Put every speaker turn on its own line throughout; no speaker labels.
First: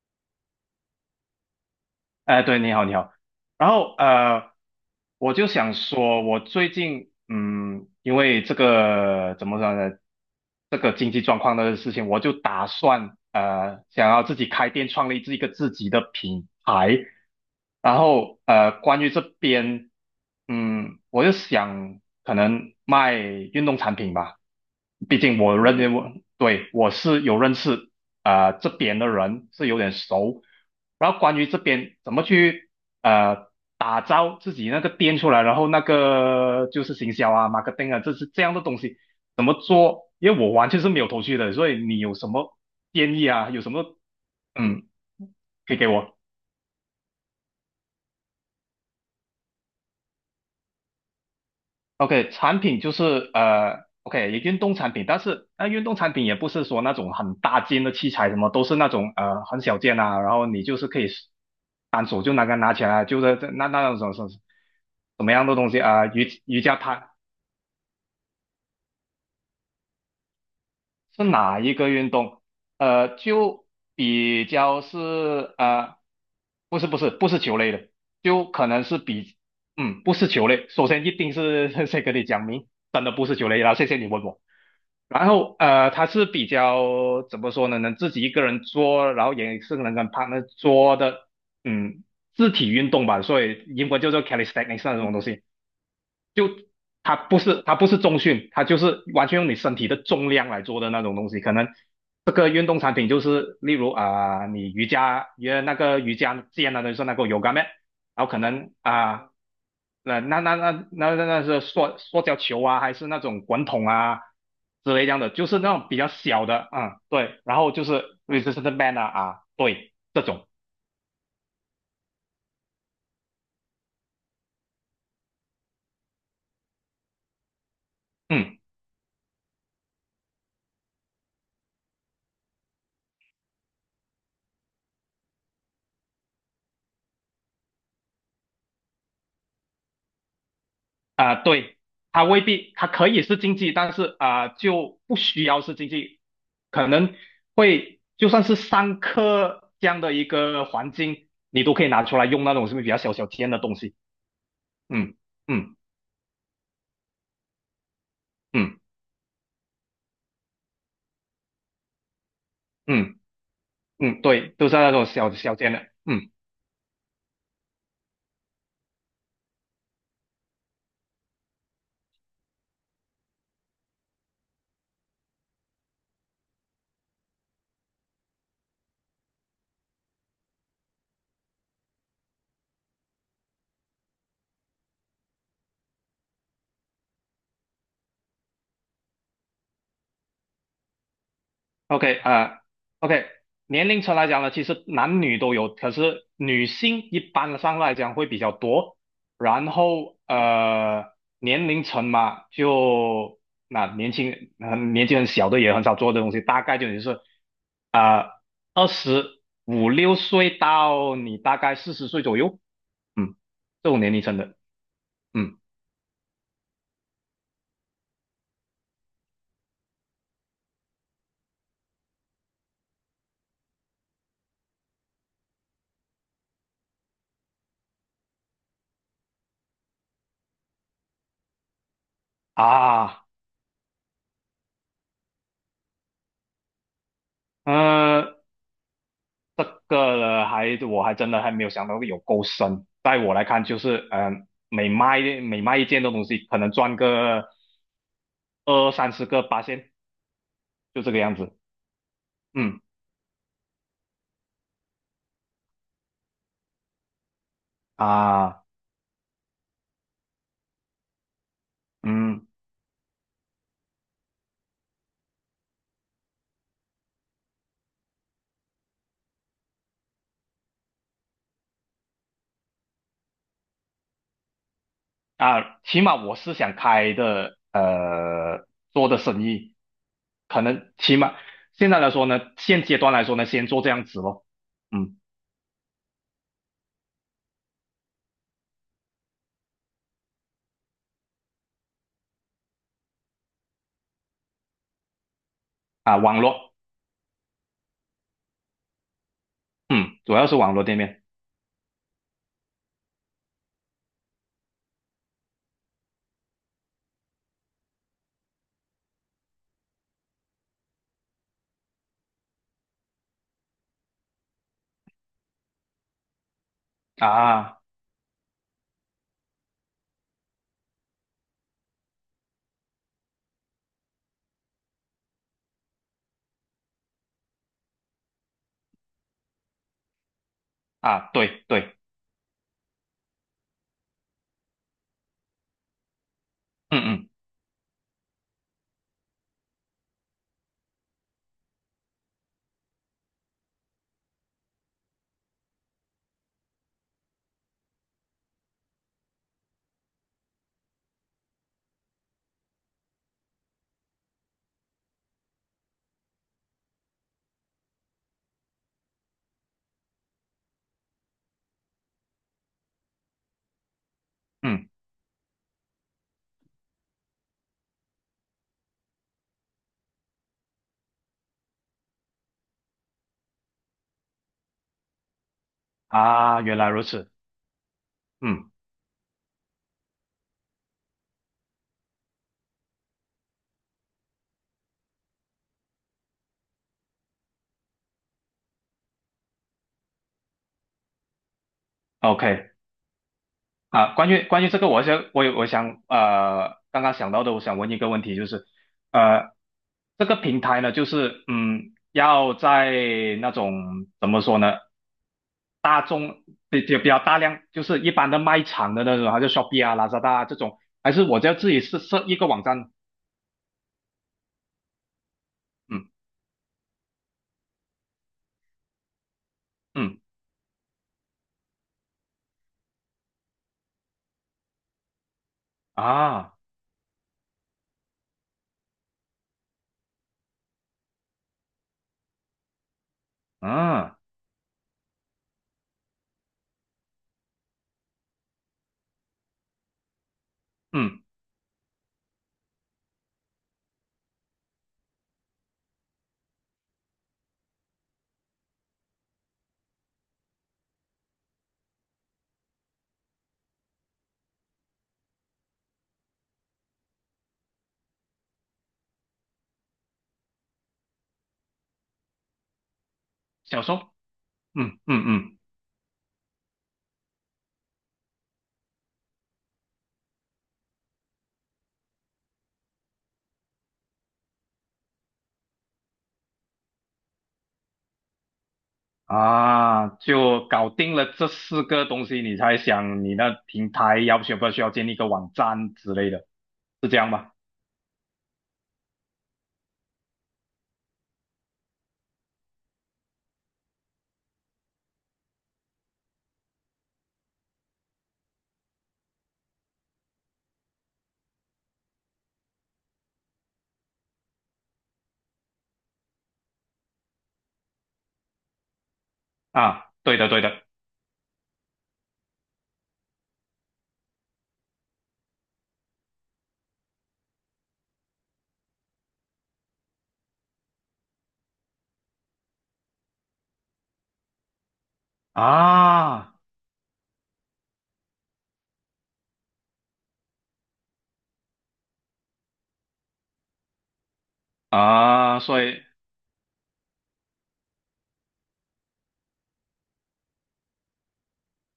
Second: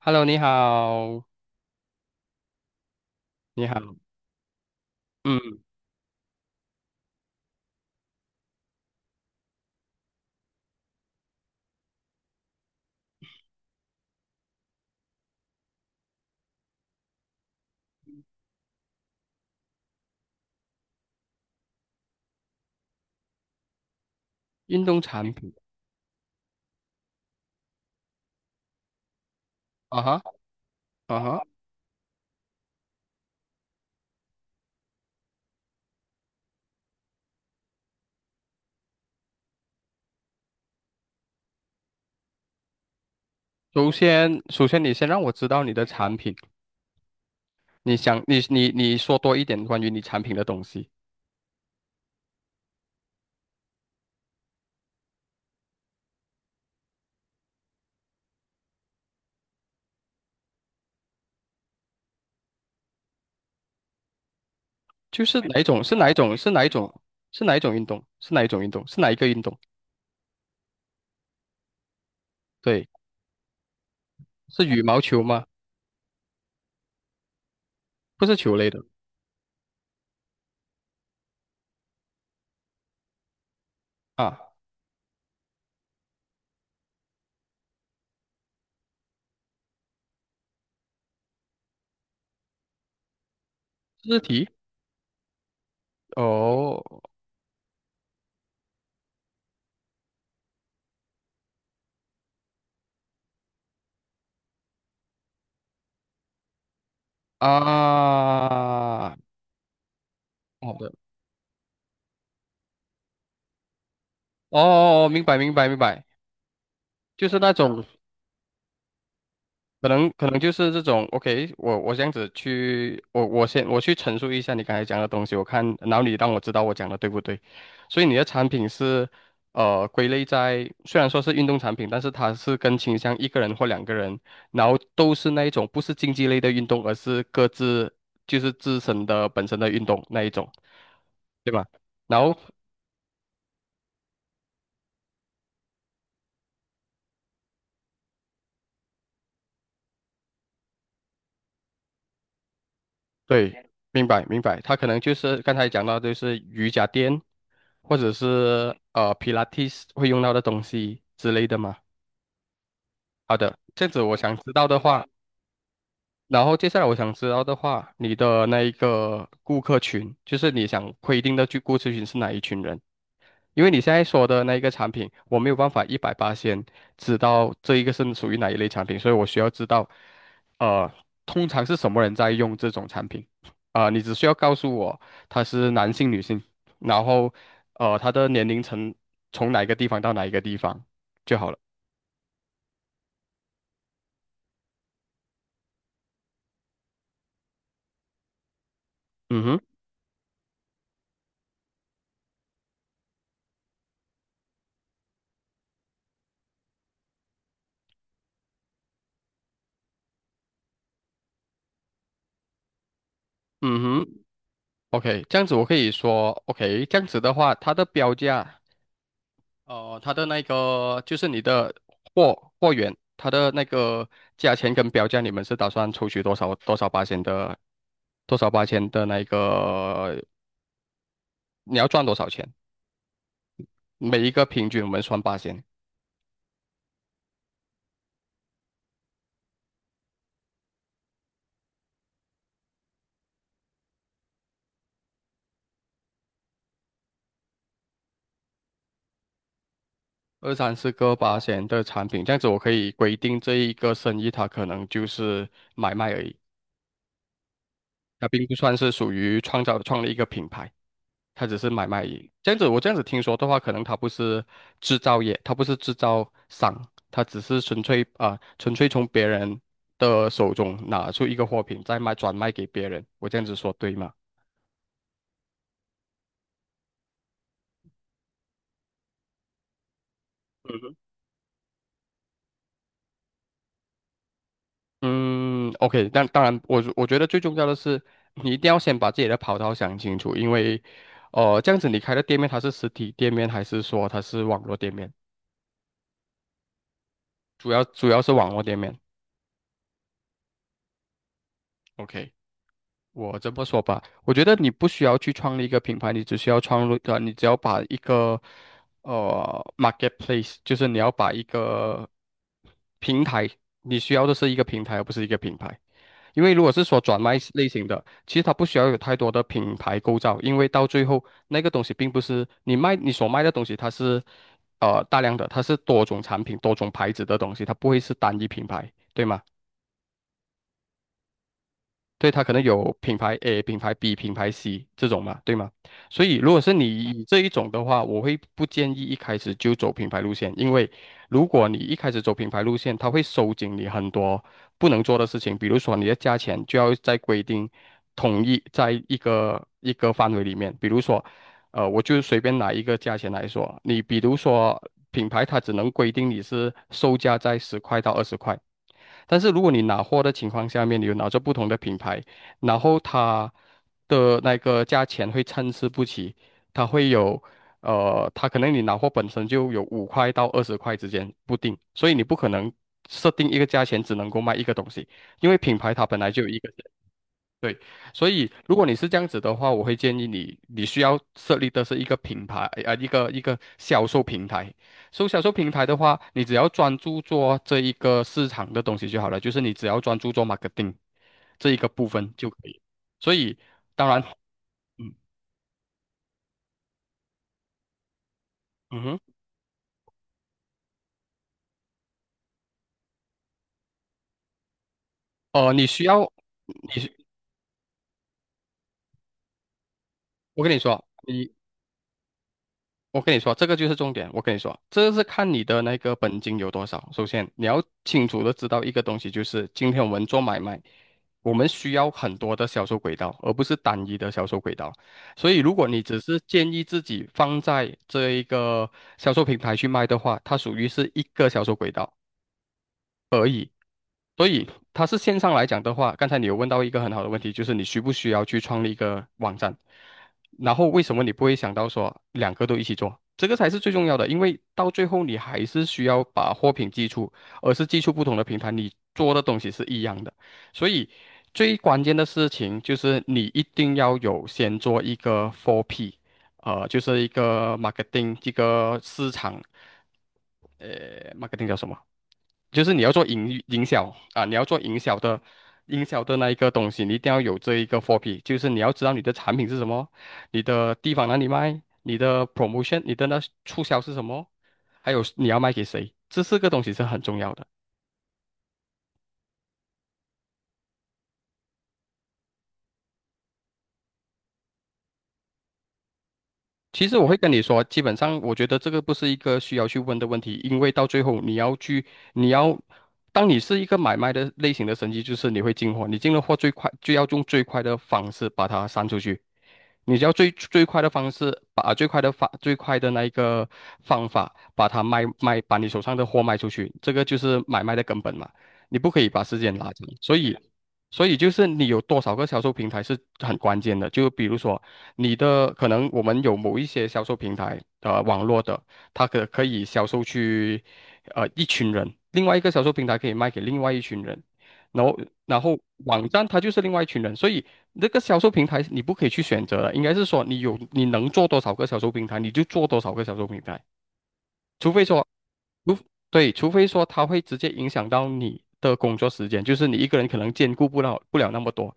Hello，你好，
哎，对，你好，你好。
你
然
好，
后我就
嗯，
想说，我最近因为这个怎么说呢，这个经济状况的事情，我就打算想要自己开店，创立一个自己的品牌。然后关于这边，我就想可能卖运动产品吧。
运动
毕
产
竟
品，
我认为我对我是有认识啊、这边的人是有点
啊哈，
熟，然后
啊
关
哈。
于这边怎么去呃打造自己那个店出来，然后那个就是行销啊、marketing 啊，这是这样的东西，因为我完全是没有头绪的，所以你有什么建议啊？有什
首
么
先，首先
嗯
你先让我知道你
可以
的
给
产
我？
品，你说多一点关于你产品的东西，
OK，产品就是OK，运动产品，但是运动产品也不是说那种很大件的器材，什么都是那种很小件啊，然后你就是可以单手就拿起来，就是那种什么什么
就
什么
是
样的
哪一
东西
种，是
啊、
哪一种，
瑜
是
瑜
哪一
伽
种，
毯
是哪一种运动，是哪一种运动，是哪一个运动？
是哪一个运动？
对，
就比
是
较
羽
是
毛球吗？
呃，不是不是不是球类的，
不是
就
球
可
类的
能是不是球类。首先一定是 先跟你讲明，真的不是球类然后谢谢你问我。
啊，
然后它是比较怎么说呢？能自己一个人做，然后也是能跟 partner 做的，嗯，肢体运动吧，所以英文叫
肢
做
体，
calisthenics 那种东西。就
哦，
它不是重训，它就是完全用你身体的重量来做的那种东西。可能这个运动产品就是例如啊、你瑜伽来那个瑜伽垫啊，就是那个 yoga mat，然后可能啊。
啊，
那那那
好的，
那那那是塑胶球啊，还是那种滚筒啊
哦，
之类
哦
这样
明
的，
白，
就
明
是
白，
那
明
种比
白，
较小的，嗯，
就是
对，
那
然后
种
就是 resistance band 啊啊，
可
对，
能
这
可能
种，
就是这种，OK，我这样子去，我先去陈述一下你刚才讲的东西，我看，然后你让我知道我讲的对不对。所以你的产
嗯
品是，归类在虽然说是运动产品，但是它是更倾向一个人或两个人，然后都是那一种不是竞技类的运动，而是各自就是自身的本身的运动那一种，
啊、
对吧？
对，
然
它
后
未必它可以是竞技，但是啊、就不需要是竞技，可能会就算是上课这样的一个环境，你都可以拿出来用那种是不是比较小小尖
对，
的东西？
明白明白，他可能就
嗯
是刚才
嗯
讲到，就是瑜伽垫，或者是
嗯
皮拉提会用到的东西之类的嘛。
嗯嗯，
好的，这样子
嗯
我
嗯
想
对，
知道
都是
的
那
话，
种小小尖的，嗯。
然后接下来我想知道的话，你的那一个顾客群，就是你想规定的去顾客群是哪一群人？因为你现在说的那一个产品，我没有办法一百八先知道这一个是属于哪一类产品，所以我需要知道，呃，通常是什么人在用这种产品，你只需要告诉我他是男性、女性，然后，他的年龄层从哪一个地方到哪一个地方就好了。
OK，OK，年龄层来讲呢，其实男女都有，可是女性一般上来讲会比较多。
嗯哼，
然后年龄层嘛，就年纪很小的也很少做这东西，大概就也是啊二十五六岁到你大概40岁左右，嗯，
嗯
这种年龄
哼
层的，
，OK，这样子
嗯
我可以说，OK，这样子的话，它的标价。哦，它的那个就是你的货源，它的那个价钱跟标价，你们是打算抽取多少八千的，多少八千的那个，你要赚多少钱？
啊，
每一个平均我们算八千，
呃，这个呢，我真的还没有想到有够深。在我来看，就是每卖一件的东西，可能赚个二三十个八仙，
二三四
就这
个
个样
八
子。
千的产品，这样子我可
嗯
以规定这一个生意它可能就是买卖而已，它并不
啊，
算是属于创立一个品牌。它只是买卖而已
嗯
这样子，我这样子听说的话，可能它不是制造业，它不是制造商，它只是纯粹从别人的手中拿出一个货品，转卖给别人。我这样子说对吗？
啊，起码我是想开的，做的生意，可
嗯
能
哼，
起码现在来说呢，现阶段来说呢，先做这样子咯。嗯
嗯，OK，但当然，我觉得最重要的是，你一定要先把自己的跑道想清楚，因为，这样子你开的店面它是实体店面还是说它是网络店面？
啊，网络，
主要是网络店面。
嗯，主要是网络店面
OK。我这么说吧，我觉得你不需要去创立一个品牌，你只要把一个marketplace，平台，你需要的是一个平台，而不是一个品牌。因为如果是说转卖类
啊
型的，其实它不需要有太多的品牌构造，因为到最后那个东西并不是你所卖的东西，它是大量的，它是多种产品、多种牌子的东西，它不会是单一品牌，对吗？
啊，对对，
对，它可能有品牌 A、品牌 B、品牌 C 这种嘛，对吗？所以如果是你以
嗯
这一种的话，我会不建议一开始就走品牌路线，因为如果你一开始走品牌路线，它会收紧你很多不能做的事情，比如说你的价钱就要在规定统一在一个一个范围里面，比如说，我就随便拿一个价钱来说，你比如说品牌它只能规定你是售价在十块到二十块。但是如果你拿货的情况下面，你有拿着不同的品牌，然后它的那
嗯
个
嗯
价钱会参差不齐，它会有，它可能你拿货本身就有5块到二十块之间不定，所以你不可能设定一个价钱只能够卖一个东西，因为品牌它本来就有一
啊，
个。
原来如此。
对，所以
嗯。
如果你是这样子的话，我会建议你，你需要设立的是一个品牌，啊、一个销售平台。所以销售平台的话，你只要专注做这一个市场的东西就好了，就是你只要专注做 marketing 这一个部分就可
OK
以。所以，当
啊，
然，
关于这个我
嗯
想我有我想刚刚想到的，我想问一个问题，就是
嗯哼，
呃，这个平台呢，就是要在那种怎么说呢，
你需要
就比
你，
较大量，就是一般的卖场的那种，还是 Shopee 啊、l a 拉 a d 啊这
我跟你
种，
说，
还是我就
你
要自己设一个网站？
我跟你说，这个就是重点。我跟你说，这是看你的那
嗯
个本金有多少。首先，你要清楚的知道一个东西，就是今天我
嗯
们做买卖，我们需要很多的销售轨道，而不是单一的销售轨道。所以，如果你只是
啊
建议自己放在这一个销售平台去卖的话，它属于是一个销售轨道；
嗯
所以它是线上来讲的话，刚才你有问到一个很好的问题，就是你需不需要去创立一个网站？然后为什么
嗯，
你不会想到说两个都一起做？这个才是最重要的，因为到最后你还是需要把货品寄出，而是寄出不同的平台，你做的东西是一样的。所以最关键的事情就是你一定要有先做一个 4P，就是一个 marketing 这个市场，呃，marketing 叫什么？就是你要做营
小
营
售，
销啊，你要做
嗯
营销
嗯
的
嗯。
营销的那一个东西，你一定要有这一个货 p 就是你要知道你的产品是什么，你的地方哪里卖，你的 promotion，你的那促销是什么，还有你要卖给谁，这四个东西是很重要的。
啊，就搞定了这四个东西，你才想你那平台要需不需要建立一个网站之类的，
其
是
实
这
我
样
会跟
吧？
你说，基本上我觉得这个不是一个需要去问的问题，因为到最后你要去，你要，当你是一个买卖的类型的生意，就是你会进货，你进了货最快就要用最快的方式把它散出去。你只要最快的方式，把最快的那一个方法，把它卖卖，把你手上的货卖出去，这个就是买卖的根本嘛。你不可以把时间拉长，
啊，对
所
的，
以，
对的，
就是你有多少个销售平台是很关键的。就比如说可能我们有某一些销售平台，网络的，它可以销售去，一群人，另外一个销售平台可以卖给另外一群人。然后然后网站
啊
它就是另外一群人，所以那个销售平台你不可以去选择的，应该是说你能做多少个销售平台，你就做多少个销售平台，除非说
啊，所以
对，除非说它会直接影响到你的工作时间，就是你一个人可能兼顾不了那么多，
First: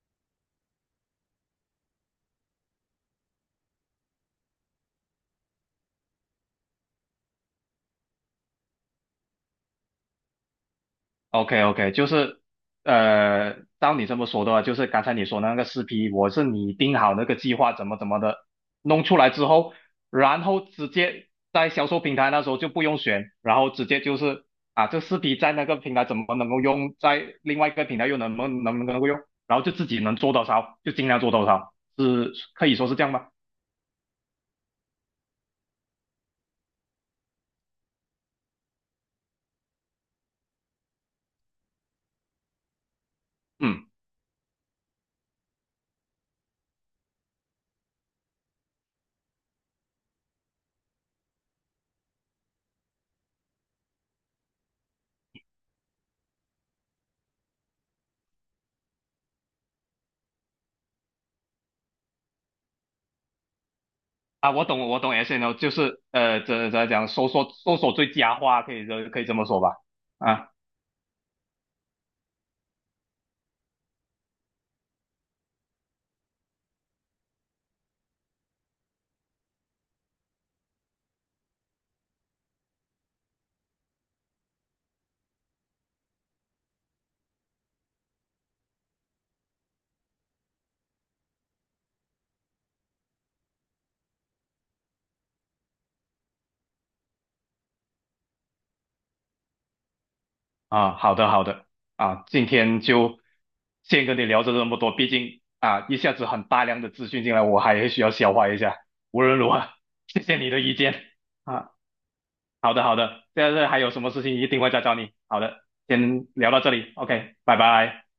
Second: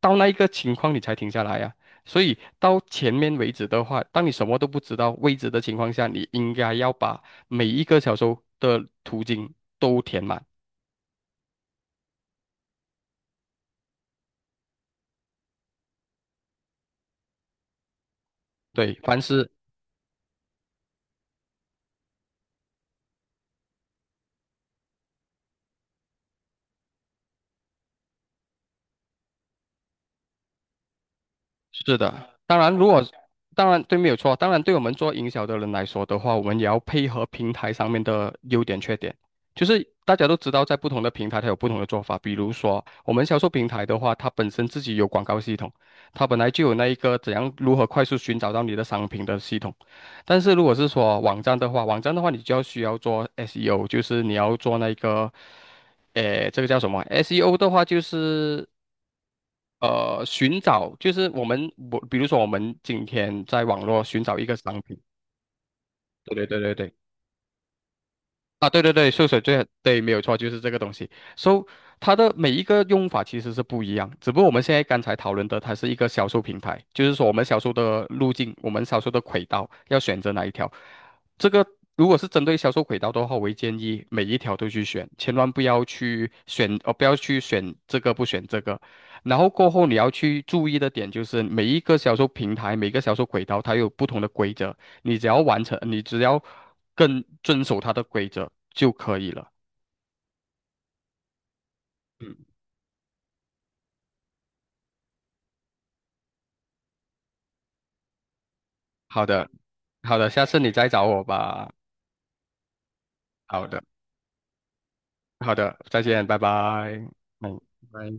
到那一个情况你才停下来呀、所以到前面为止的话，当你什么都不知道位置的情况下，你应该要把每一个销售的途径都填满。
OK OK，就是照你这么说的话，就是刚才你说那个四 P，我是拟定好那个计划怎么怎么的，
对，
弄出来之后，然后直接在销售平台那时候就不用选，然后直接就是啊，这四 P 在那个平台怎么能够用，在另外一个平台又能不能够用，然后就自己能做多少就尽量做多少，
是的，
是
当
可
然，
以说是这样吗？
当然对，没有错。当然，对我们做营销的人来说的话，我们也要配合平台上面的优点缺点。就是大家都知道，在不同的平台它有不同的做法。比如说，我们销售平台
嗯。
的话，它本身自己有广告系统，它本来就有那一个如何快速寻找到你的商品的系统。但是如果是说网站的话，你就需要做 SEO，就是你要做那个，诶，这个叫什么？SEO 的话就是寻找就是我们我，比如说我们今天在网络寻找一
啊，
个
我
商
懂，
品，
我懂 SNL，就是
对对对
怎
对
怎么
对，
讲，搜索最佳化，
啊，
可
对
以
对
这
对，
可以
秀
这
水
么说
最
吧？
对，没有错，就
啊。
是这个东西。So，它的每一个用法其实是不一样，只不过我们现在刚才讨论的，它是一个销售平台，就是说我们销售的路径，我们销售的轨道要选择哪一条。这个如果是针对销售轨道的话，我会建议每一条都去选，千万不要去选，呃，不要去选这个不选这个。然后过后你要去注意的点就是每一个销售平台，每一个销售轨道，它有不同的规则。你只要更遵守它的规则就可以了。
啊，好的好的啊，
嗯，
今天就先跟你聊着这么多，毕竟啊一下子很大量的资讯进来，我还需要消化一下。无
好
论
的，
如何，
好
谢
的，
谢
下
你
次
的
你
意
再
见
找我
啊。
吧。
好的好的，现
好
在还
的，
有什么事情一定会再找你。好
好
的，
的，再见，
先
拜
聊到这里
拜。
，OK，拜
嗯。
拜。
拜。